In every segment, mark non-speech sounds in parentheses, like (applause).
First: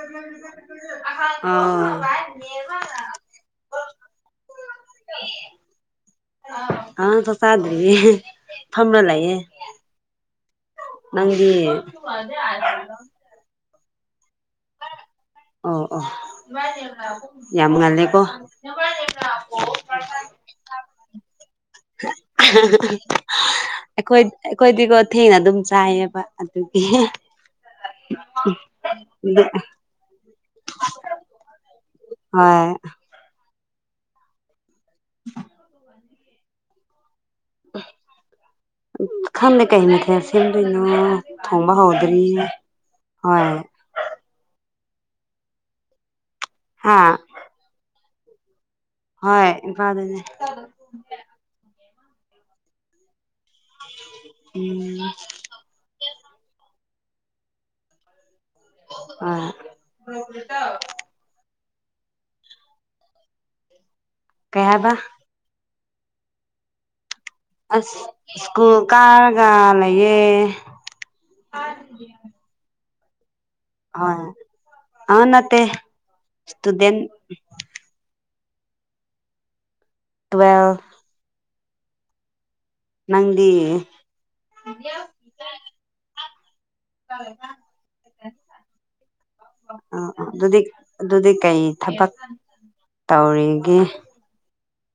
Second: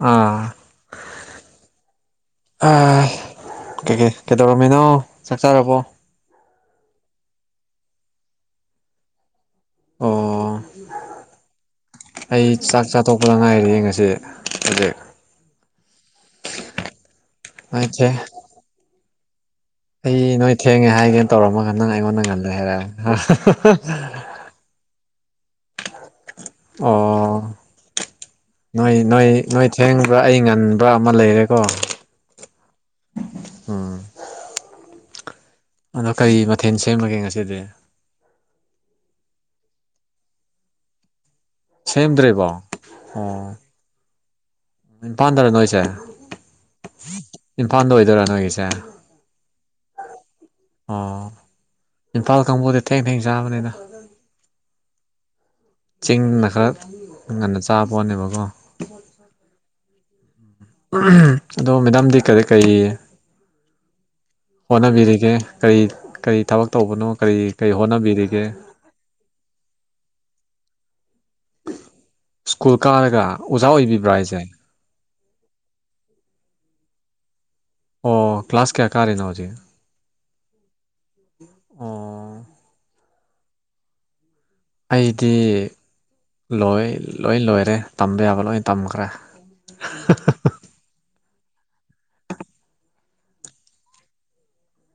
ꯑꯥ ꯑꯧ ꯀꯩꯀꯩ ꯀꯩꯗꯧꯔꯝꯃꯤꯅꯣ ꯆꯥꯛ ꯆꯔꯕꯣ ꯑꯥ ꯆꯥꯛ ꯆꯗꯔꯤꯌꯦ ꯐꯥꯃꯥ ꯂꯩ ꯑꯣ ꯑꯩ ꯆꯥꯛ ꯆ ꯑꯇꯣꯞꯄ ꯂꯉꯥꯏꯔꯤꯡ ꯑꯁꯤ ꯍꯧꯖꯤꯛ ꯑꯣ ꯑꯣ ꯌꯥꯝ ꯅꯣꯏꯁꯦ ꯉꯜꯂꯦꯀꯣ ꯑꯩ ꯅꯣꯏ ꯊꯦꯡꯉꯦ ꯍꯥꯏꯒꯦꯅ ꯇꯧꯔꯝꯃꯒ ꯅꯪ ꯑꯩꯉꯣꯟꯗ ꯉꯜꯂꯦ ꯍꯥꯏꯔꯛꯑꯦ ꯑꯩꯈꯣꯏ ꯑꯩꯈꯣꯏꯗꯤꯀꯣ ꯊꯦꯡꯅ ꯑꯗꯨꯝ ꯆꯥꯏꯌꯦꯕ ꯑꯗꯨꯒꯤ ꯑꯣ ꯅꯣꯏ ꯅꯣꯏ ꯅꯣꯏ ꯊꯦꯡꯕ꯭ꯔ ꯑꯩ ꯉꯟꯕ ꯑꯃ ꯂꯩꯔꯦꯀꯣ ꯍꯣꯏ ꯎꯝ (unintelligible) ꯑꯗꯣ ꯀꯔꯤ ꯃꯊꯦꯜ ꯁꯦꯝꯕꯒꯦ ꯉꯁꯤꯗꯤ ꯈꯪꯗꯦ ꯀꯩꯅꯤ ꯈꯦ ꯁꯦꯝꯗꯣꯏꯅꯣ ꯊꯣꯡꯕ ꯍꯧꯗ꯭ꯔꯤ ꯁꯦꯝꯗ꯭ꯔꯤꯕꯣ ꯍꯣꯏ ꯑꯣ ꯏꯝꯐꯥꯜꯗꯔ ꯅꯣꯏꯁꯦ ꯍꯥ ꯏꯝꯐꯥꯜꯗ ꯑꯣꯏꯗꯣꯏꯔꯥ ꯅꯣꯏꯒꯤꯁꯦ ꯍꯣꯏ ꯏꯀꯥ ꯑꯗꯨꯅꯦ ꯑꯣ ꯏꯝꯐꯥꯜ ꯀꯥꯡꯕꯨꯗꯤ ꯊꯦꯡ ꯊꯦꯡ ꯆꯥꯕꯅꯤꯅ ꯎꯝ ꯎ (inaudible) ꯆꯤꯡꯅ ꯈꯔ ꯉꯟꯅ ꯆꯥꯕ ꯄꯣꯠꯅꯦꯕꯀꯣ ꯑꯥ ꯑꯗꯣ ꯃꯦꯗꯥꯝꯗꯤ ꯀꯔꯤ ꯀꯔꯤ ꯀꯩ ꯍꯥꯏꯕ ꯍꯣꯠꯅꯕꯤꯔꯤꯒꯦ ꯀꯔꯤ ꯀꯔꯤ ꯊꯕꯛ ꯇꯧꯕꯅꯣ ꯀꯔꯤ ꯀꯔꯤ ꯑꯁ ꯍꯣꯠꯅꯕꯤꯔꯤꯒꯦ ꯁ꯭ꯀꯨꯜ ꯀꯥꯔꯒ ꯂꯩꯌꯦ ꯁ꯭ꯀꯨꯜ ꯀꯥꯔꯒ ꯑꯣꯖꯥ ꯑꯣꯏꯕꯤꯕ꯭ꯔꯥ ꯍꯥꯏꯁꯦ ꯑꯅꯠꯇꯦ ꯁꯨꯗꯦꯟ ꯑꯣ ꯀ꯭ꯂꯥꯁ ꯀꯌꯥ ꯀꯥꯔꯤꯅꯣ ꯍꯧꯖꯤꯛ (inaudible) ꯑꯣ ꯅꯪꯗꯤ ꯑꯩꯗꯤ ꯂꯣꯏ ꯂꯣꯏ ꯂꯣꯏꯔꯦ ꯇꯝꯕ ꯌꯥꯕ ꯂꯣꯏ ꯇꯝꯈ꯭ꯔꯦ ꯑꯗꯨꯗꯤ ꯑꯗꯨꯗꯤ ꯀꯔꯤ ꯊꯕꯛ ꯇꯧꯔꯤꯒꯦ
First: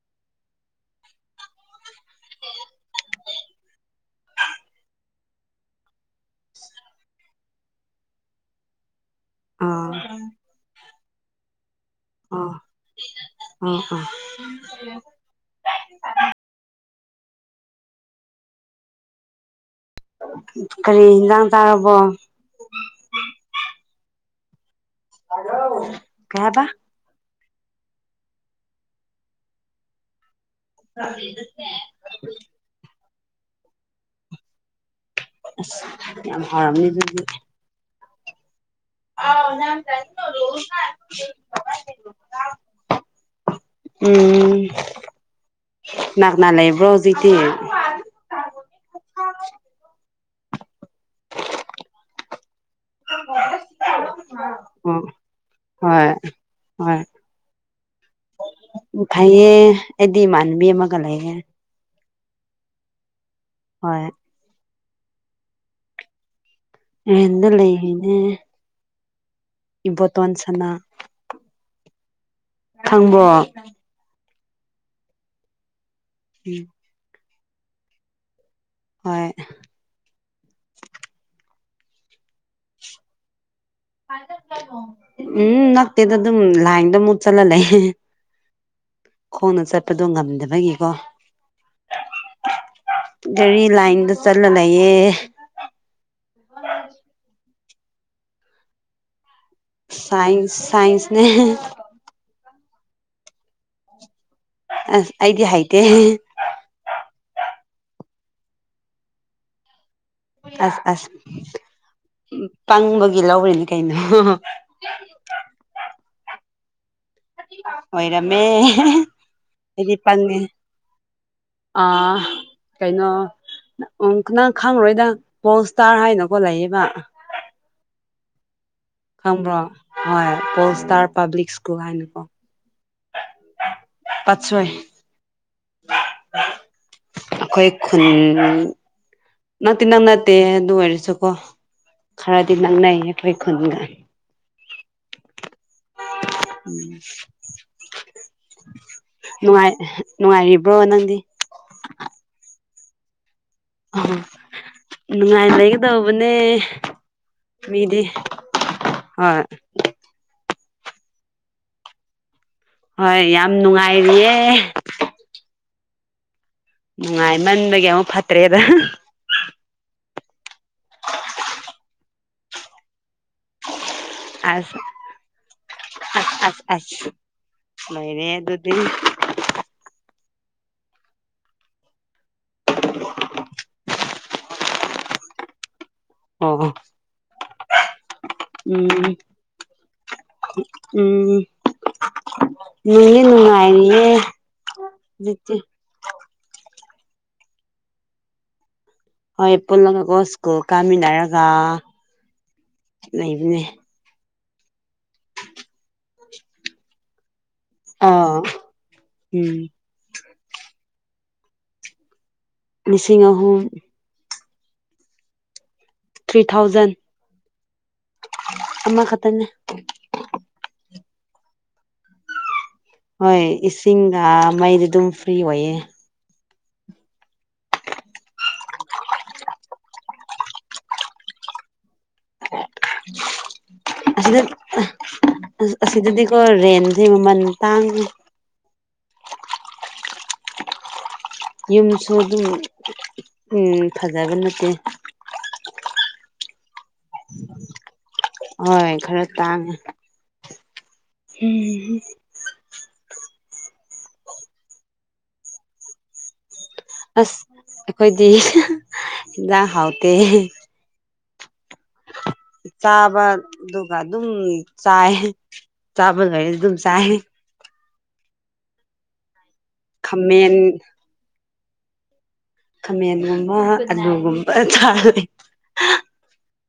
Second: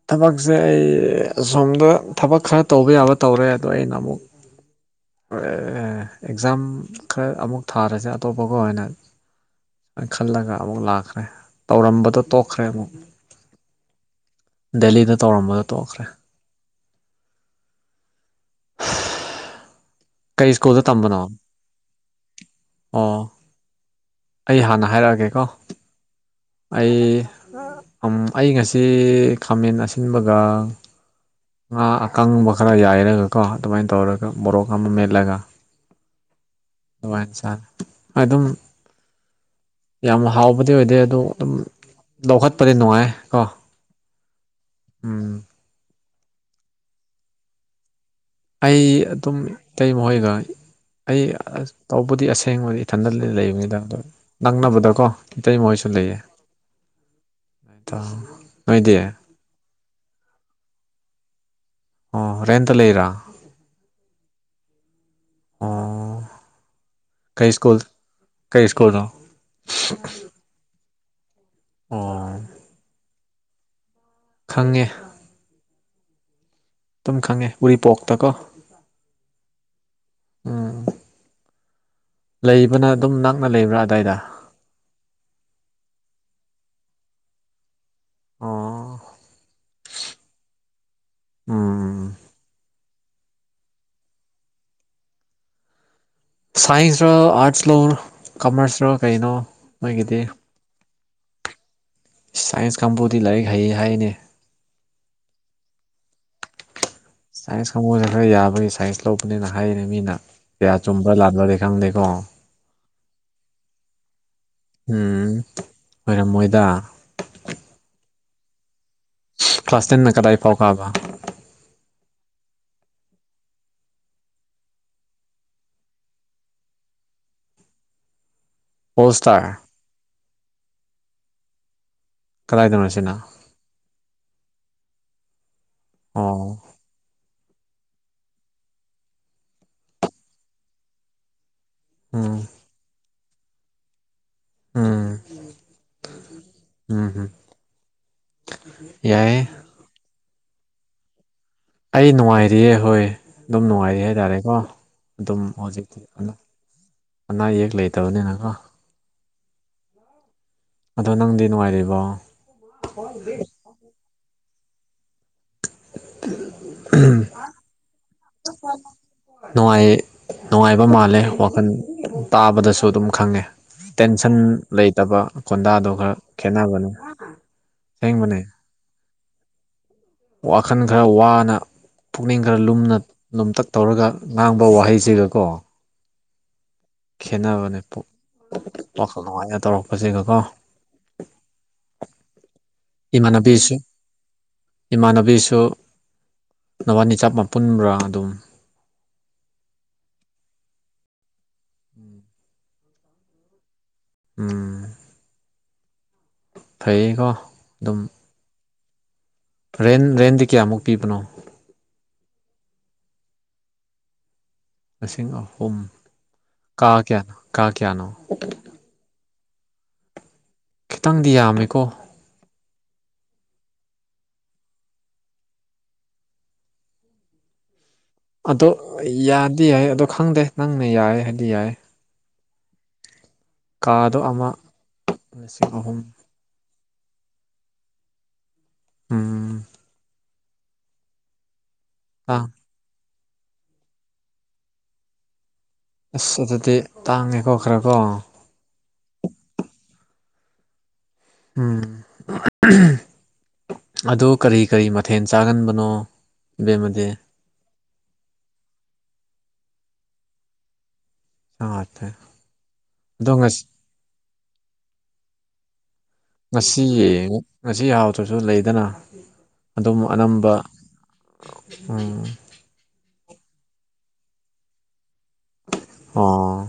ꯊꯕꯛꯁꯦ ꯑꯩ ꯑꯁꯣꯝꯗ ꯊꯕꯛ ꯈꯔ ꯇꯧꯕ ꯌꯥꯕ ꯇꯧꯔꯦ ꯑꯗꯣ ꯑꯩꯅ ꯑꯃꯨꯛ ꯑꯦꯛꯖꯥꯝ ꯈꯔ ꯑꯃꯨꯛ ꯊꯥꯔꯁꯦ ꯑꯇꯣꯞꯄꯒ ꯑꯣꯏꯅ ꯑꯣ ꯁꯥꯏꯅ ꯈꯜꯂꯒ ꯑꯃꯨꯛ ꯂꯥꯛꯈ꯭ꯔꯦ ꯇꯧꯔꯝꯕ ꯑꯣ ꯑꯣ ꯑꯥ ꯗꯦꯂꯤꯗ ꯇꯧꯔꯝꯕꯗꯣ ꯇꯣꯛꯈ꯭ꯔꯦ ꯀꯩ ꯁ꯭ꯀꯨꯜꯗ ꯀꯔꯤ ꯇꯝꯕꯅꯣ ꯍꯤꯟꯖꯥꯡ ꯆꯥꯔꯕꯣ ꯑꯣ ꯑꯩ ꯍꯥꯟꯅ ꯍꯥꯏꯔꯛꯑꯒꯦ ꯍꯥꯢꯔꯒꯦꯀꯣ ꯀꯩ ꯍꯥꯏꯕ ꯑꯩ ꯑꯩ ꯉꯁꯤ ꯈꯥꯃꯦꯟ ꯑꯁꯤꯟꯕꯒ ꯐꯦꯗꯁꯦ (inaudible) ꯉꯥ ꯑꯀꯪꯕ ꯈꯔ ꯌꯥꯏꯔꯒꯀꯣ ꯑꯗꯨꯃꯥꯏꯅ ꯇꯧꯔꯒ ꯃꯕꯣꯔꯣꯛ ꯑꯃ ꯃꯦꯠꯂꯒ ꯑꯁ ꯌꯥꯝ ꯍꯥꯎꯔꯝꯃꯦ ꯑꯗꯨꯗꯤ ꯑꯗꯨꯃꯥꯏꯅ ꯆꯥꯔꯦ ꯑꯗꯨꯝ ꯌꯥꯝ ꯍꯥꯎꯕꯗꯤ ꯑꯣꯏꯗꯦ ꯑꯗꯣ ꯑꯗꯨꯝ ꯂꯧꯈꯠꯄꯗꯤ ꯅꯨꯡꯉꯥꯏ ꯀꯣ ꯎꯝ ꯎꯝ ꯅꯅꯥꯥꯛꯅꯥ ꯂꯩꯕ꯭ꯔꯣꯖꯤꯗꯤ ꯑꯩ ꯑꯗꯨꯝ ꯏꯇꯩ ꯃꯈꯣꯏꯒ ꯑꯩ ꯑꯁ ꯇꯧꯕꯗꯤ ꯑꯁꯦꯡꯕꯗꯤ ꯏꯊꯟꯗ ꯂꯩꯕꯅꯤꯗ ꯑꯗꯣ ꯑꯣ ꯅꯛꯅꯕꯗꯀꯣ ꯏꯇꯩꯃ ꯈꯣꯏꯁꯨ ꯍꯣꯏ ꯂꯩꯌꯦ ꯍꯣꯏ ꯅꯣꯏꯗꯤ꯫ ꯎ ꯐꯩꯌꯦ ꯑꯩꯗꯤ ꯏꯃꯥꯟꯅꯕꯤ ꯑꯃꯒ ꯂꯩꯌꯦ꯫ ꯑꯣ ꯔꯦꯟꯇ ꯂꯩꯔꫭ꯫ ꯍꯣꯏ꯫ ꯑꫭ꯫ ꯔꯦꯟꯗ ꯂꯩꯔꯤꯅꯦ꯫ ꯀꯩ ꯁ꯭ꯀꯨꯜꯅꯣ꯫ ꯏꯕꯣꯇꫭꯟ ꯁꯅꯥ꯫ ꯑꯣ꯫ ꯈꯪꯕ꯭ꯔꯣ꯫ ꯈꯪꯉꯦ꯫ ꯎꯝ꯫ ꯑꯗꯨꯝ ꯈꯪꯉꯦ ꯎꯔꯤꯄꯣꯛꯇ ꯀꯣ꯫ ꯍꯣꯏ ꯎꯝ꯫ ꯂꯩꯕꯅ ꯑꯗꯨꯝ ꯅꯛꯅ ꯂꯩꯕ꯭ꯔꯥ ꯑ ꯎꯝ ꯅꯛꯇꯦꯗ ꯑꯗꯨꯝ ꯂꯥꯏꯡꯗ ꯃꯨꯠ ꯆꯜꯍꯜ ꯂꯩꯌꯦ꯫ ꯑꫭ꯫ ꯍꯣꯡꯅ ꯆꯠꯄꯗꯣ ꯉꯝꯗꯕꯒꯤꯀꯣ꯫ ꯎꯝ꯫ ꯒꯥꯔꯤ ꯂꯥꯏꯟꯗ ꯆꯠꯂ ꯂꯩꯌꯦ꯫ ꯁꯥꯏꯟꯁ ꯔꫭ ꯑꯥꯠꯁ ꯂꯧꯔꫭ ꯀꯃꯔꯁ ꯔꫭ ꯀꯩꯅꯣ꯫ ꯅꯣꯏꯒꯤꯗꯤ ꯁꯥꯏꯟꯁ ꯁꯥꯏꯟꯁꯅꯦ꯫ (unintelligible) ꯁꯥꯏꯟꯁ ꯀꯥꯡꯕꯨꯗꯤ ꯂꯥꯏꯔꯤꯛ ꯍꯩꯌꯦ ꯍꯥꯏꯅꯦ꯫ ꯑꯁ ꯑꯩꯗꯤ ꯍꯩꯇꯦ꯫ (unintelligible) ꯁꯥꯏꯟꯁ ꯈꯪꯕꯨꯣꯏꯗ ꯈꯔ ꯌꯥꯕꯒꯤ ꯁꯥꯏꯟꯁ ꯂꯧꯕꯅꯤꯅ ꯍꯥꯏꯔꯤꯔ ꯃꯤꯅ꯫ ꯀꯌꯥ ꯑꯁ ꯑꯁ ꯆꯨꯝꯕ꯭ꯔꯥ ꯂꯥꯟꯕ꯭ꯔꯗꯤ ꯈꯪꯗꯦꯀꯣ ꯄꯪꯕꯒꯤ ꯂꯧꯔꯤꯅꯤ ꯀꯩꯅꯣ꯫ ꯎꯝ ꯑꯣꯏꯔꯝꯃꯣꯏꯗꯥ꯫ ꯑꯣꯏꯔꯝꯃꯦ ꯀ꯭ꯂꯥꯁ ꯍꯩꯗꯤ ꯇꯦꯟꯅ ꯄꯪꯉꯦ꯫ ꯀꯗꯥꯏ ꯐꯥꯎ ꯀꯥꯕ ꯑ ꯀꯩꯅꫭ ꯎꯝ ꯅꯪ ꯈꯪꯪꯔꫭꯏꯗ ꯄꯣꯜ ꯏꯁꯇꯥꯔ ꯍꯥꯏꯅꯀꯣ ꯂꯩꯌꯦꯕ꯫ (inaudible) ꯁ꯭ꯇꯥꯔ ꯈꯪꯕ꯭ꯔꯣ ꯍꯣꯏ ꯄꯣꯜ ꯏꯁꯇꯥꯔ ꯄꯥꯕ꯭ꯂꯤꯛ ꯁ꯭ꯀꯨꯜ ꯍꯥꯏꯅꯀꯣ꯫ ꯀꯗꯥꯏꯗꯅꯣ ꯁꯤꯅ꯫ ꯄꯥꯠꯁꯣꯏ꯫ ꯑꯣ꯫ ꯑꯈꯣꯏ ꯈꯨꯟ ꯅꯛꯇꯤ ꯅꯛꯅꯠꯇꯦ ꯑꯗꯨ ꯑꯣꯏꯔꯁꯨꯀꯣ ꯎꯝ ꯈꯔꯗꯤ ꯅꯛꯅꯩ ꯑꯩꯈꯣꯏ ꯈꯨꯟꯒ꯫ ꯎꯝ꯫ ꯎꯝ ꯌꯥꯏꯌꯦ (unintelligible) ꯅꯨꯡꯉꯥꯏ꯫ ꯅꯨꯡꯉꯥꯏꯔꯤꯕ꯭ꯔꯣ ꯅꯪꯗꯤ꯫ ꯑꯩ ꯅꯨꯡꯉꯥꯏꯔꯤꯑꯦ ꯍꯣꯏ꯫ ꯑꯗꯨꯝ ꯅꯨꯡꯉꯥꯏꯔꯤ ꯑꯣ ꯍꯥꯏꯇꯥꯔꯦꯀꯣ ꯑꯗꯨꯝ ꯅꯨꯡꯉꯥꯏ ꯍꯧꯖꯤꯛꯇꯤ꯫ ꯂꯩꯒꯗꯧꯕꯅꯦ ꯑꯅꯥ ꯑꯌꯦꯛ ꯃꯤꯗꯤ ꯂꯩꯇꯕꯅꯤꯅꯀꯣ꯫ ꯍꯣꯏ ꯑꯗꯣ ꯅꯪꯗꯤ ꯅꯨꯡꯉꯥꯏꯔꯤꯕꯣ꯫ ꯍꯣꯏ ꯌꯥꯝ ꯅꯨꯡꯉꯥꯏꯔꯤꯌꯦ꯫ (unintelligible) ꯅꯨꯡꯉꯥꯏꯃꯟꯕꯒꯤ ꯑꯃꯨꯛ ꯐꯠꯇ꯭ꯔꯦꯗ꯫ ꯅꯨꯡꯉꯥꯏ ꯅꯨꯡꯉꯥꯏꯕ ꯃꯥꯜꯂꯦ ꯋꯥꯈꯜ ꯇꯥꯕꯗꯁꯨ ꯑꯗꯨꯝ ꯈꯪꯉꯦ꯫ ꯇꯦꯟꯁꯟ ꯑꯁ ꯂꯩꯇꯕ ꯈꯣꯟꯗꯥꯗꯣ ꯈꯔ ꯑꯁ ꯑꯁ ꯈꯦꯠꯅꯕꯅꯦ ꯑꯁꯦꯡꯕꯅꯦ꯫ ꯑꯗꯨ ꯋꯥꯈꯜ ꯈꯔ ꯋꯥꯅ ꯄꯨꯛꯅꯤꯡ ꯈꯔ ꯂꯨꯝꯅ ꯂꯨꯝꯇꯛ ꯇꯧꯔꯒ ꯉꯥꯡꯕ ꯋꯥꯍꯩꯁꯤꯒꯀꯣ ꯑꯣ ꯍꯣ ꯈꯦꯅꯕꯅꯦ ꯋꯥꯈꯜ ꯅꯨꯡꯉꯥꯏꯅ ꯇꯧꯔꯛꯄꯁꯤꯒꯀꯣ ꯎꯝ ꯅꯨꯡꯗꯤ ꯏꯃꯥꯟꯅꯕꯤꯁꯨ ꯅꯨꯡꯉꯥꯏꯔꯤꯌꯦ ꯍꯧꯖꯤꯛꯇꯤ ꯏꯃꯥꯟꯅꯕꯤꯁꯨ ꯅꯄꯥꯅꯤ ꯆꯥꯃꯄꯨꯟꯕꯥꯔ ꯑꯗꯨꯝ ꯍꯣꯏ ꯄꯨꯜꯂꯒꯀꯣ ꯁ꯭ꯀꯨꯜ ꯀꯥꯃꯤꯟꯅꯔꯒ ꯂꯩꯕꯅꯦ ꯎꯝ ꯐꯩꯀꯣ ꯑꯥ ꯎꯝ ꯔꯦꯟ ꯔꯦꯟꯗꯤ ꯀꯌꯥꯃꯨꯛ ꯄꯤꯕꯅꯣ ꯂꯤꯁꯤꯡ ꯑꯍꯨꯝ ꯂꯤꯁꯤꯡ ꯑꯍꯨꯝ ꯊ꯭ꯔꯤ ꯀꯥ ꯀꯌꯥꯅꯣ ꯀꯥ ꯀꯌꯥꯅꯣ ꯑꯃ ꯈꯠꯇꯅꯦ ꯈꯤꯇꯪꯗꯤ ꯌꯥꯝꯃꯦꯀꯣ ꯍꯣꯏ ꯏꯁꯤꯡꯒ ꯃꯩꯗꯤ ꯑꯗꯨꯝ ꯐ꯭ꯔꯤ ꯑꯣꯏꯌꯦ ꯑꯗꯣ ꯌꯥꯗꯤ ꯌꯥꯏ ꯑꯗꯣ ꯈꯪꯗꯦ ꯅꯪꯅ ꯌꯥꯏ ꯍꯥꯏꯗꯤ ꯌꯥꯏ ꯀꯥꯗꯣ ꯑꯁꯤꯗ ꯑꯃ ꯂꯤꯁꯤꯡ ꯑꯍꯨꯝ ꯑꯁꯤꯗꯗꯤꯀꯣ ꯔꯦꯟꯁꯦ ꯃꯃꯜ ꯇꯥꯡꯉ ꯎꯝ ꯌꯨꯝꯁꯨ ꯑꯥ ꯑꯗꯨꯝ ꯐꯖꯕ ꯅꯠꯇꯦ ꯑꯁ ꯑꯗꯨꯗꯤ ꯇꯥꯡꯉꯦꯀꯣꯈ꯭ꯔꯦꯀꯣ ꯍꯣꯏ ꯈꯔ ꯇꯥꯡꯉꯦ ꯎꯝ ꯑꯗꯨ ꯀꯔꯤ ꯀꯔꯤ ꯃꯊꯦꯜ ꯆꯥꯒꯟꯕꯅꯣ ꯕꯦꯝꯃꯗꯤ ꯑꯁ ꯑꯩꯈꯣꯏꯗꯤ ꯍꯤꯟꯖꯥꯡ ꯍꯥꯎꯇꯦ ꯁꯥꯇ ꯆꯥꯕꯗꯨꯒ ꯑꯗꯨꯝ ꯆꯥꯏ ꯆꯥꯕꯗꯨꯗꯤ ꯑꯗꯨꯝ ꯉꯁꯤ ꯆꯥꯏ ꯉꯁꯤ ꯍꯔꯥꯎꯗ꯭ꯔꯁꯨ ꯂꯩꯗꯅ ꯑꯗꯨꯝ ꯑꯅꯝꯕ ꯈꯥꯃꯦꯟ ꯈꯥꯃꯦꯟꯒꯨꯝꯕ ꯑꯥꯂꯨꯒꯨꯝꯕ ꯊꯥꯔꯗꯤ_ ꯑꯣ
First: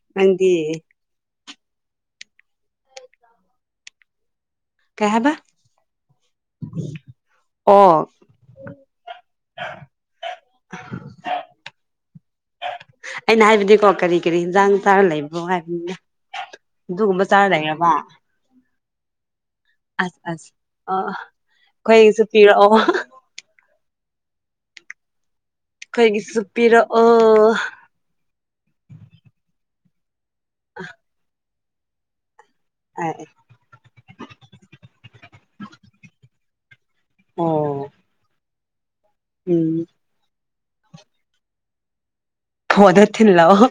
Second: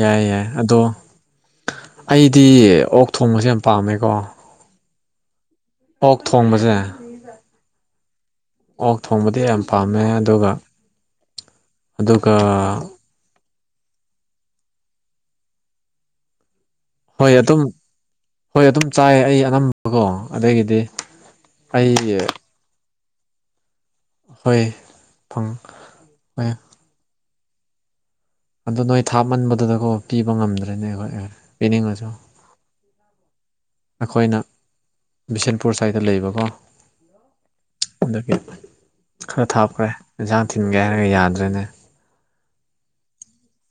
ꯌꯥꯏ ꯌꯥꯏ ꯅꯪꯗꯤ ꯑꯗꯣ ꯑꯩꯗꯤ ꯑꯣꯛ ꯊꯣꯡꯕꯁꯦ ꯌꯥꯝ ꯄꯥꯝꯃꯦꯀꯣ ꯀꯩꯍꯥꯏꯕ ꯑꯣꯛ ꯊꯣꯡꯕꯁꯦ ꯑꯣ ꯑꯣꯛ ꯊꯣꯡꯕꯗꯤ ꯌꯥꯝ ꯄꯥꯝꯃꯦ ꯑꯗꯨꯒ ꯑꯗꯨꯒ ꯑꯩꯅ ꯍꯥꯏꯕꯗꯤꯀꯣ ꯀꯔꯤ ꯀꯔꯤ ꯌꯦꯟꯖꯥꯡ ꯆꯥꯔ ꯂꯩꯕꯣ ꯍꯥꯏꯕꯅꯤꯅ ꯑꯗꯨꯒꯨꯝꯕ ꯍꯣꯏ ꯆꯥꯔ ꯑꯗꯨꯝ ꯂꯩꯔꯕ ꯍꯣꯏ ꯑꯗꯨꯝ ꯆꯥꯏ ꯑꯩ ꯑꯅꯝꯕꯀꯣ ꯑꯁ ꯑꯁ ꯑꯗꯒꯤꯗꯤ ꯑꯩ ꯑꯣ ꯍꯣꯏ ꯐꯪꯈ꯭ꯔꯦ ꯀꯩꯒꯤꯁꯨ ꯄꯤꯔꯛꯑꯣ ꯑꯗꯨꯗ ꯅꯣꯏ ꯊꯥꯃꯟꯕꯗꯨꯗꯀꯣ ꯄꯤꯕ ꯉꯝꯗ꯭ꯔꯦꯅꯦ ꯑꯩꯈꯣꯏ ꯄꯤꯅꯤꯡꯉꯁꯨ ꯎ ꯑꯩꯈꯣꯏꯅ ꯕꯤꯁꯦꯟꯄꯨꯔ ꯁꯥꯏꯇ ꯂꯩꯕꯀꯣ ꯑꯣ ꯑꯗꯨꯗꯒꯤ ꯈꯔ ꯎꯝ ꯊꯥꯞꯈ꯭ꯔꯦ ꯏꯟꯁꯥꯡ ꯊꯤꯟꯒꯦ ꯍꯥꯏꯔꯒ ꯌꯥꯗ꯭ꯔꯦꯅꯦ ꯐꯣꯟꯇ ꯊꯤꯜꯂꯛꯑꯣ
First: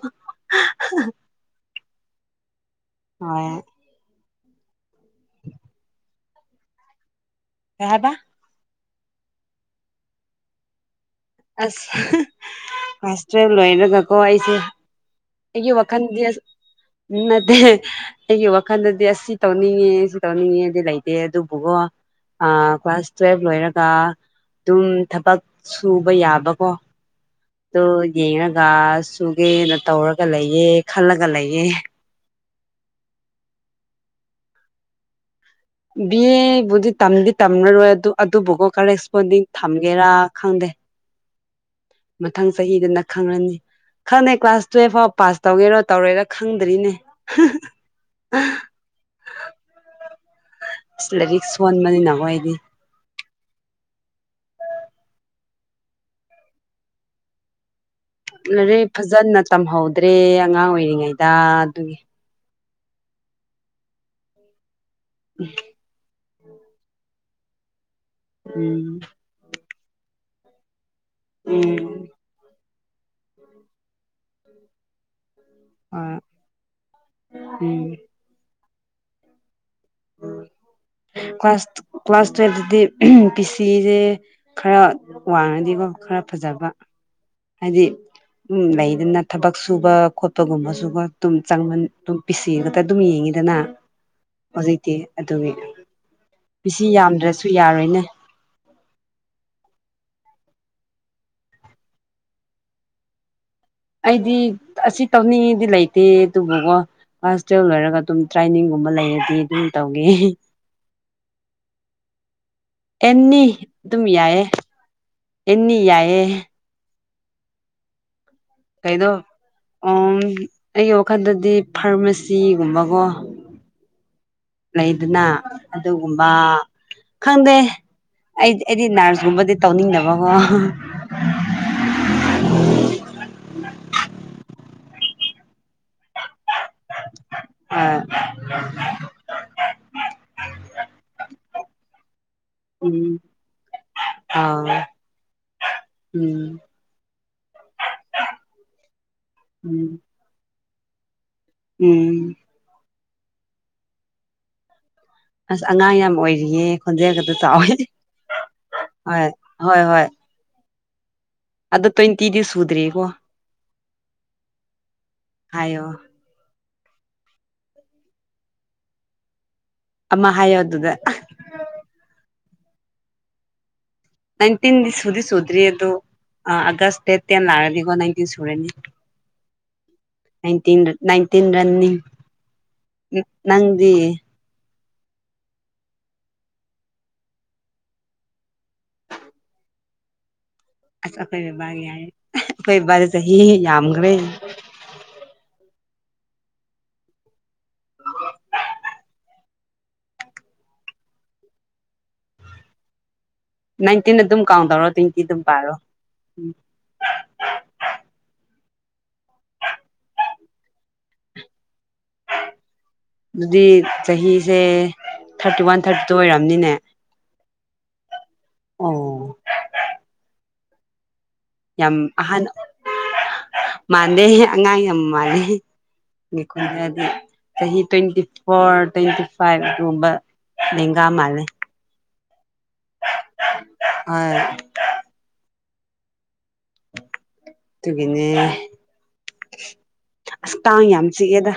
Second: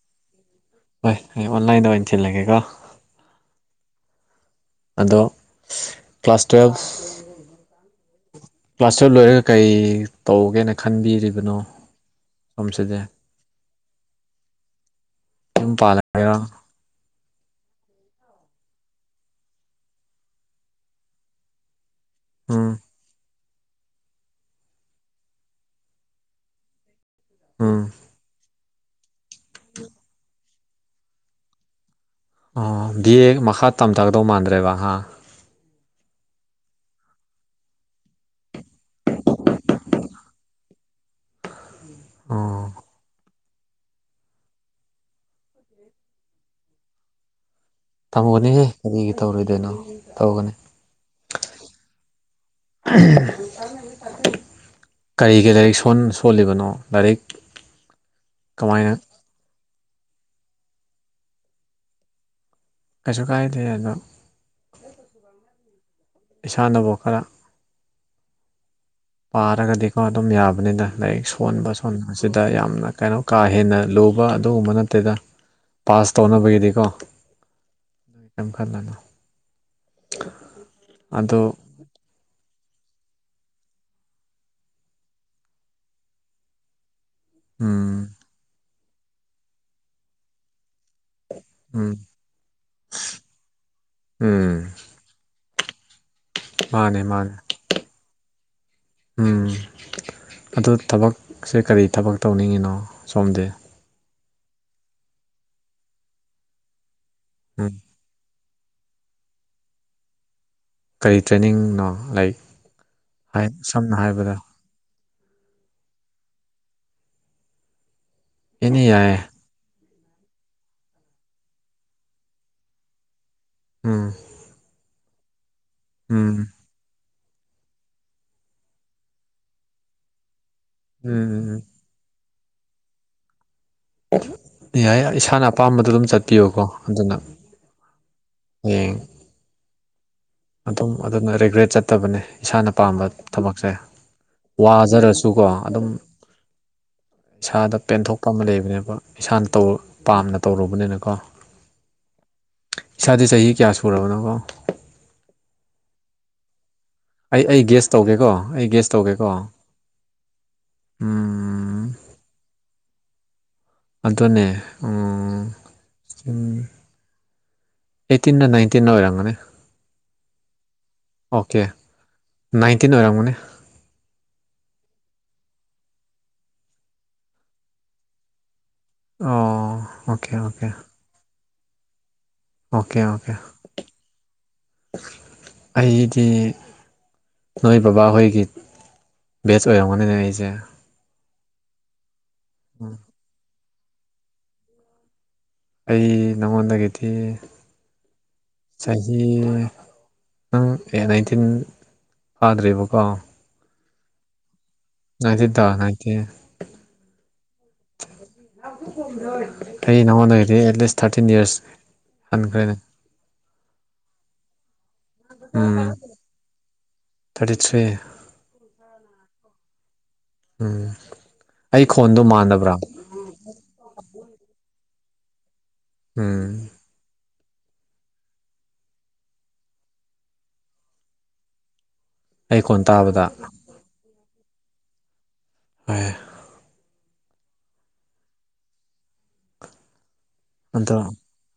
ꯍꯣꯏ ꯑꯩ ꯑꯣꯟꯂꯥꯏꯟꯗ ꯑꯣꯏꯅ ꯊꯤꯜꯂꯒꯦꯀꯣ ꯍꯣꯏ ꯑꯗꯣ ꯀ꯭ꯂꯥꯁ ꯇꯨꯌꯦꯜꯐ ꯀꯩꯍꯥꯢꯕ ꯀ꯭ꯂꯥꯁ ꯇꯨꯌꯦꯜꯕ ꯂꯣꯏꯔꯒ ꯀꯔꯤ ꯇꯧꯒꯦꯅ ꯈꯟꯕꯤꯔꯤꯕ ꯑꯁ ꯀ꯭ꯂꯥꯁ ꯇꯨꯌꯦꯦꯜꯕ ꯂꯣꯏꯔꯒꯀꯣ ꯑꯩꯁꯦ ꯌꯨꯝ ꯑꯩ ꯋꯥꯈꯟꯗꯤ ꯄꯥꯜꯂꯒꯦꯔꯣ ꯅꯠꯇ ꯑꯩꯒꯤ ꯋꯥꯈꯜꯗꯗꯤ ꯑꯁ ꯁꯤ ꯇꯧꯅꯤꯡꯉꯦ ꯁꯤ ꯇꯧꯅꯤꯡꯉꯦꯗꯤ ꯂꯩꯇꯦ ꯑꯗꯨꯕꯨꯒꯣ ꯎꯝ ꯀ꯭ꯂꯥꯁ ꯇꯨꯋꯦꯜꯕ ꯂꯣꯏꯔꯒ ꯑꯗꯨꯝ ꯊꯕꯛ ꯁꯨꯕ ꯌꯥꯕꯀꯣ ꯎꯝ ꯑꯗꯨ ꯌꯦꯡꯉꯒ ꯁꯨꯒꯦꯅ ꯇꯧꯔꯒ ꯂꯩꯌꯦꯦ ꯈꯜꯂꯒ ꯂꯩꯌꯦ ꯑꯣ ꯕꯤ ꯑꯦ ꯃꯈꯥ ꯇꯝꯊꯒꯗꯧ ꯃꯥꯟꯗ꯭ꯔꯦꯕ ꯑ ꯕꯤ ꯑꯦꯕꯨꯗꯤ ꯇꯝꯗꯤ ꯇꯝꯔꯔꯣꯏ ꯑꯗꯨ ꯑꯗꯨꯕꯨꯒꯣ ꯀꯔꯦꯁꯄꯣꯟꯗꯤꯡ ꯊꯝꯒꯦꯔꯥ ꯈꯪꯗꯦ ꯃꯊꯪ ꯑꯣ ꯆꯍꯤꯗꯅ ꯈꯪꯉꯅꯤ ꯈꯪꯉꯦ ꯀ꯭ꯂꯥꯁ ꯇꯨꯌꯦꯦꯜꯐ ꯐꯥꯎ ꯄꯥꯁ ꯇꯧꯒꯦꯔꯣ ꯇꯧꯔꯦꯔꯥ ꯈꯪꯗ꯭ꯔꯤꯅꯦ ꯇꯝꯒꯅꯤꯍꯦ ꯀꯔꯤꯒꯤ ꯇꯧꯔꯣꯏꯗꯣꯏꯅꯣ ꯇꯧꯒꯅꯤ ꯎ (inaudible) ꯑꯁ ꯂꯥꯏꯔꯤꯛ ꯁꯣꯟꯕꯅꯤꯅꯀꯣ ꯑꯩꯗꯤ ꯀꯩ ꯀꯩ ꯂꯥꯏꯔꯤꯛ ꯁꯣꯜꯂꯤꯕꯅꯣ ꯂꯥꯏꯔꯤꯛ ꯂꯔ ꯀꯃꯥꯏꯅ ꯐꯖꯅ ꯇꯝꯍꯧꯗ꯭ꯔꯦ ꯑꯉꯥꯡ ꯑꯣꯏꯔꯤꯉꯩꯗ ꯑꯗꯨꯒꯤ ꯀꯩꯁꯨ ꯀꯥꯏꯗꯦ ꯑꯗꯣ ꯎꯝ (inaudible) ꯏꯁꯥꯅꯕꯨ ꯈꯔ ꯎꯝ ꯄꯥꯔꯒꯗꯤꯀꯣ ꯑꯗꯨꯝ ꯌꯥꯕꯅꯤꯅ ꯂꯥꯏꯔꯤꯛ ꯁꯣꯟꯕ ꯎꯝ ꯁꯣꯟꯕ ꯃꯁꯤꯗ ꯌꯥꯝꯅ ꯀꯩꯅꯣ ꯀꯥ ꯍꯦꯟꯅ ꯂꯨꯕ ꯑꯗꯨꯒꯨꯝꯕ ꯅꯠꯇꯦꯗ ꯄꯥꯁ ꯍꯣꯏ ꯇꯧꯅꯕꯒꯤꯗꯤꯀꯣ ꯎꯝ ꯀ ꯈꯜꯅꯨ ꯎ ꯀꯋꯥꯁ (inaudible) ꯀ꯭ꯂꯥꯁ ꯇꯨꯌꯦꯜꯞꯇꯗꯤ ꯄꯤ ꯁꯤꯁꯦ ꯈꯔ ꯋꯥꯡꯉꯗꯤꯀꯣ ꯈꯔ ꯐꯖꯕ ꯍꯥꯏꯗꯤ ꯎꯝ ꯎ ꯂꯩꯗꯅ ꯊꯕꯛ ꯁꯨꯕ ꯈꯣꯠꯄꯒꯨꯝꯕꯁꯨ ꯑꯗꯨꯝ ꯆꯪꯃꯟ ꯎꯝ ꯑꯗꯨꯝ ꯄꯤꯁꯤꯒꯛꯇ ꯑꯗꯨꯝ ꯌꯦꯡꯉꯤꯗꯅ ꯎꯝ ꯍꯧꯖꯤꯛꯇꯤ ꯑꯗꯨꯒꯤ ꯄꯤꯁꯤ ꯃꯥꯅꯦ ꯃꯥꯅꯦ ꯌꯥꯝꯗ꯭ꯔꯁꯨ ꯌꯥꯔꯣꯏꯅꯦ ꯎꯝ ꯑꯗꯨ ꯊꯕꯛꯁꯦ ꯀꯔꯤ ꯊꯕꯛ ꯇꯧꯅꯤꯡꯉꯤꯅꯣ ꯁꯣꯝꯗꯤ ꯑꯩꯗꯤ ꯑꯁꯤ ꯇꯧꯅꯤꯡꯉꯤꯗꯤ ꯂꯩꯇꯦ ꯑꯗꯨꯕꯨꯀꯣ ꯍꯁꯇꯦꯜ ꯎꯝ ꯂꯣꯏꯔꯒ ꯑꯗꯨꯝ ꯇ꯭ꯔꯦꯅꯤꯡꯒꯨꯝꯕ ꯂꯩꯔꯗꯤ ꯑꯗꯨꯝ ꯇꯧꯒꯦ ꯀꯔꯤ ꯇ꯭ꯔꯦꯅꯤꯡꯅꯣ ꯂꯥꯏꯛ ꯑꯦꯅꯤ ꯍꯥꯏ ꯁꯝꯅ ꯑꯗꯨꯝ ꯍꯥꯏꯔꯕꯗ ꯌꯥꯏꯌꯦ ꯑꯦꯅꯤ ꯌꯥꯏꯌꯦ ꯑꯦꯅꯤ ꯀꯩꯗꯣ ꯌꯥꯏꯌꯦ ꯎꯝ ꯑꯩꯒꯤ ꯋꯥꯈꯟꯗꯗꯤ ꯐꯥꯔꯃꯥꯁꯤꯒꯨꯝꯕꯀꯣ ꯎꯝ ꯂꯩꯗꯅ ꯑꯗꯨꯒꯨꯝꯕ ꯎꯝ ꯈꯪꯗꯦ ꯑꯩ ꯑꯩꯗꯤ ꯅꯔꯁꯀꯨꯝꯕꯗꯤ ꯇꯧꯅꯤꯡꯗꯕꯀꯣ ꯎꯝ ꯎꯝꯝ ꯌꯥꯏꯌꯦ ꯏꯁꯥꯅ ꯑꯄꯥꯝꯕꯗ ꯑꯗꯨꯝ ꯆꯠꯄꯤꯌꯨꯀꯣ ꯑꯗꯨꯅ ꯎꯝ ꯍꯌꯦꯡ ꯑꯗꯨꯝ ꯑꯗꯨꯅ ꯔꯤꯒ꯭ꯔꯦꯠ ꯆꯠꯇꯕꯅꯦ ꯏꯁꯥꯅ ꯄꯥꯝꯕ ꯎꯝ ꯊꯕꯛꯁꯦ ꯑꯥ ꯋꯥꯖꯔꯁꯨꯀꯣ ꯑꯗꯨꯝ ꯎꯝ ꯏꯁꯥꯗ ꯄꯦꯟꯊꯣꯛꯄ ꯑꯃ ꯂꯩꯕꯅꯦꯕ ꯏꯁꯥꯅ ꯇꯧ ꯎꯝ ꯄꯥꯝꯅ ꯇꯧꯔꯨꯕꯅꯤꯅꯀꯣ ꯎꯝ ꯏꯁꯥꯖꯦ ꯆꯥꯍꯤ ꯀꯌꯥ ꯁꯨꯔꯥꯕꯅꯣꯀꯣ ꯑꯁ ꯑꯉꯥꯡ ꯌꯥꯝ ꯑꯣꯏꯔꯤꯌꯦ ꯈꯣꯟꯖꯦꯜꯒꯗꯣ ꯑꯩ ꯑꯩ ꯆꯥꯎꯋꯦ ꯒ꯭ꯌꯦꯁ ꯇꯧꯒꯦꯀꯣ ꯑꯩ ꯒ꯭ꯌꯦꯁ ꯇꯧꯒꯦꯀꯣ꯫ ꯍꯣꯏ-ꯍꯣꯏ꯫ ꯎꯝ ꯑꯗꯣ ꯇ꯭ꯋꯦꯟꯇꯤꯗꯤ ꯁꯨꯗ꯭ꯔꯤꯌꯦꯀꯣ꯫ ꯑꯗꯨꯅꯦ ꯎꯝ ꯍꯥꯏꯌꯣ ꯎꯝ ꯑꯩꯇꯤꯟꯂꯥ ꯅꯥꯏꯟꯇꯤꯟꯂꯥ ꯑꯣꯏꯔꯝꯒꯅꯤ꯫ ꯑꯃ ꯍꯥꯏꯌꫭ ꯑꯗꯨꯗ ꯑ꯫ ꯑꯣꯀꯦ ꯅꯥꯏꯟꯇꯤꯟ ꯑꯣꯏꯔꯝꯒꯅꯤ꯫ ꯅꯥꯏꯟꯇꯤꯟꯗꯤ ꯁꯨꯗꯤ ꯁꯨꯗ꯭ꯔꯤ ꯑꯗꯣ ꯑ ꯑꯥꯒꯁ ꯗꯦꯠ ꯇꯦꯟ ꯂꯥꯛꯔꯗꯤꯀꯣ ꯅꯥꯏꯟꯇꯤꯟ ꯁꯨꯔꯅꯤ꯫ ꯑꯣ ꯑꯣꯀꯦ-ꯑꯣꯀꯦ꯫ ꯅꯥꯏꯟꯇꯤꯟ ꯅꯥꯏꯟꯇꯤꯟ ꯔꯟꯅꯤ꯫ ꯑꯣꯀꯦ-ꯑꯣꯀꯦ ꯑꯩꯗꯤ ꯅꯣꯏ ꯕꯕꯥꯍꯣꯏꯒꯤ ꯕꯦꯁ ꯑꯣꯏꯔꯝꯒꯅꯤꯅꯦ ꯑꯩꯁꯦ꯫ ꯑꯁ ꯑꯩꯈꯣꯏ ꯕꯕꯥꯒꯤ ꯍꯥꯏ ꯑꯈꯣꯏ ꯎꯝ ꯕꯕꯥꯗꯤ ꯆꯥꯍꯤ ꯌꯥꯝꯈ꯭ꯔꯦ꯫ ꯑꯩ ꯅꯉꯣꯟꯗꯒꯤ ꯊꯤ ꯆꯍꯤ ꯅꯪ ꯑꯦ ꯅꯥꯏꯟꯇꯤꯟ ꯐꯥꯗ꯭ꯔꯤꯕꯀꯣ꯫ ꯅꯥꯏꯟꯇꯤꯟ ꯑꯗꯨꯝ ꯀꯥꯎꯟꯗꯧꯔꯣ ꯇ꯭ꯋꯦꯟꯇꯤ ꯑꯗꯨꯝ ꯅꯥꯏꯟꯇꯤꯟ ꯇꯥ ꯄꯥꯔꯣ꯫ ꯅꯥꯏꯟꯇꯤꯟ (inaudible) ꯑꯩ ꯅꯉꯣꯟꯗꯩꯗꯤ ꯑꯦꯠ ꯂꯤꯁ ꯊꯥꯔꯇꯤꯟ ꯏꯌꯥꯔꯁ ꯍꯟꯈ꯭ꯔꯦꯅꯦ꯫ ꯑꯗꯨꯗꯤ ꯆꯍꯤꯁꯦ ꯊꯥꯔꯇꯤ ꯋꯥꯟ ꯎꯝ ꯊꯥꯔꯇꯤꯗ ꯑꯣꯏꯔꯝꯅꯤꯅꯦ꯫ Thirty three. ꯑꯣ꯫ ꯎꯝ꯫ ꯑꯩ ꯌꯥꯝ ꯈꯣꯟꯗꯣ ꯑꯍꯟ ꯃꯥꯟꯗꯕ꯭ꯔꯥ ꯃꯥꯟꯗꯦꯍꯦ ꯑꯉꯥꯡ ꯌꯥꯝ ꯃꯥꯥꯟꯂꯦꯍꯦ꯫ ꯎꯝ ꯅꯤꯀꯨꯟ ꯍꯥꯏꯔꯗꯤ ꯆꯍꯤ ꯇ꯭ꯋꯦꯟꯇꯤ ꯐꯣꯔ ꯇ꯭ꯋꯦꯟꯇꯤ ꯐꯥꯏꯚ ꯑꯗꯨꯝꯕ ꯂꯦꯡꯒꯥ ꯃꯥꯜꯂꯦ꯫ ꯑꯩ ꯈꯣꯟ ꯇꯥꯕꯗ꯫ ꯑꫭꯏ꯫ ꯍꯣꯏ꯫ ꯑꯗꯨꯒꯤꯅꯦ ꯑꯁ ꯀꯥꯡ ꯑꯗꯣ ꯌꯥꯝ ꯆꯤꯛꯑꯦꯗ꯫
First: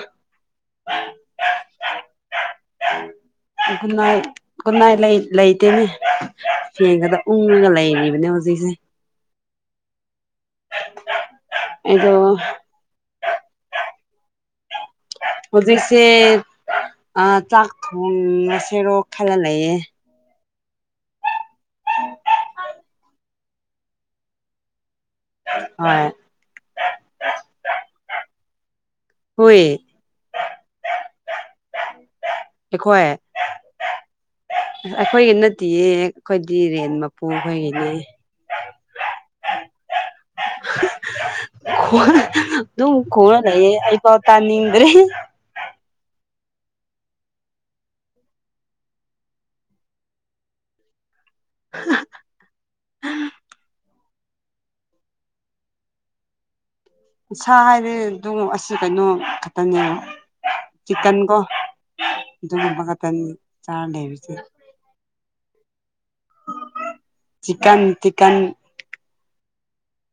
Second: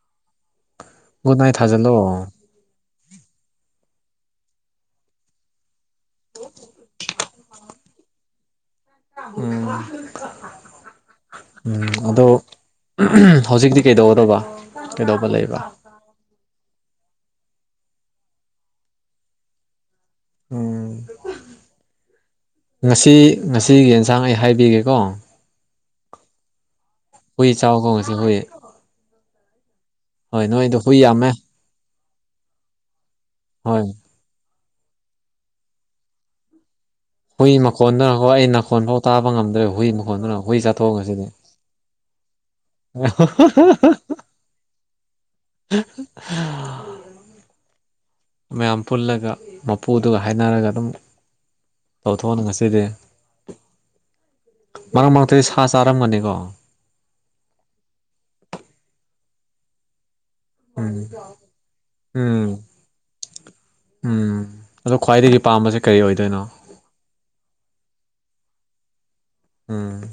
ꯒꯨꯗ ꯅꯥꯠ ꯊꯖꯂꯣ꯫ (unintelligible) ꯀꯨꯟꯅꯥꯏ ꯀꯨꯟꯅꯥꯏ ꯂꯩ ꯂꯩꯇꯦꯅꯦ꯫ (unintelligible) ꯐꯦꯟꯒꯗ ꯎꯪꯉꯥꯒ ꯂꯩꯔꯤꯕꯅꯦ ꯍꯧꯖꯤꯛꯁꯦ꯫ ꯎꯝ ꯎꯝ ꯑꯩꯗꯣ ꯑꯗꯣ (unintelligible) ꯍꯧꯖꯤꯛꯇꯤ ꯀꯩꯗꯧꯒꯗꯕ ꯀꯩꯗꯧꯕ ꯂꯩꯕ꯫ ꯇꯦꯠ ꯑ ꯆꯥꯛ ꯊꯣꯡꯉꯥꯁꯦꯔꯣ ꯈꯜꯂ ꯂꯩꯌꯦ꯫ ꯎꯝ ꯉꯁꯤ ꯉꯁꯤꯒꯤ ꯌꯦꯟꯁꯥꯡ ꯑꯩ ꯍꯥꯏꯕꯤꯒꯦꯀꯣ꯫ (unintelligible) ꯍꯣꯏ꯫ ꯍꯨꯏ ꯆꯥꯎꯀꯣ ꯉꯥꯁꯤ ꯍꯨꯏ꯫ ꯍꯨꯏ꯫ ꯍꯣꯏ ꯅꯣꯏꯗꯣ ꯍꯨꯏ ꯌꯥꯝꯃꯦ꯫ ꯑꯩꯈꯣꯏ꯫ ꯍꯣꯏ꯫ ꯑꯩꯈꯣꯏꯒꯤ ꯅꯠꯇꯤꯌꯦ ꯑꯩꯈꯣꯏꯗꯤ ꯔꯦꯟ ꯃꯥ ꯍꯨꯏ ꯃꯈꯣꯟꯗꯨꯅꯀꯣ ꯑꯩ ꯅꯈꯣꯟꯐꯥꯎ ꯇꯥꯕ ꯉꯝꯗ꯭ꯔꯦꯕ ꯍꯨꯏ ꯃꯈꯣꯟꯗꯨꯅ ꯍꯨꯏ ꯆꯥꯊꯣꯛꯑ ꯉꯁꯤꯗꯤ꯫ (unintelligible) ꯑꯗꯨꯝ ꯈꯣꯡꯔ ꯂꯩꯌꯦ ꯑꯩ ꯐꯥꯎ ꯇꯥꯅꯤꯡꯗ꯭ꯔꯦ꯫ ꯃꯌꯥꯝ ꯄꯨꯜꯂꯒ ꯃꯥꯄꯨꯗꯨꯒ ꯍꯥꯏꯅꯔꯒ ꯑꯗꯨꯝ ꯇꯧꯊꫭꯛꯑꫭꯅ ꯉꯁꯤꯗꯤ꯫ ꯃꯔꯛ ꯃꯔꯛꯇꯗꯤ ꯁꯥ ꯆꯥꯔꯝꯒꯅꯤꯀꯣ꯫ ꯁꯥ ꯍꯥꯏꯗꯤ ꯑꯗꯨꯝ ꯑꯁꯤ ꯀꯩꯅꯣ ꯈꯛꯇꯅꯦꯑꫭ ꯎꯝ ꯆꯤꯀꯟ ꯀꯣ꯫ ꯎꯝ ꯑꯗꯨꯒꯨꯝꯕ ꯈꯛꯇꯅꯤ ꯆꯥꯔ ꯂꯩꯕꯁꯦ ꯎꯝ ꯑꯗꯣ ꯈ꯭ꯋꯥꯏꯗꯒꯤ ꯄꯥꯝꯕꯁꯦ ꯀꯔꯤ ꯑꯣꯏꯗꯣꯏꯅꯣ __ (unintelligible) ꯆꯤꯒꯥꯜ ꯆꯤꯒꯥꯜ ꯎꯝ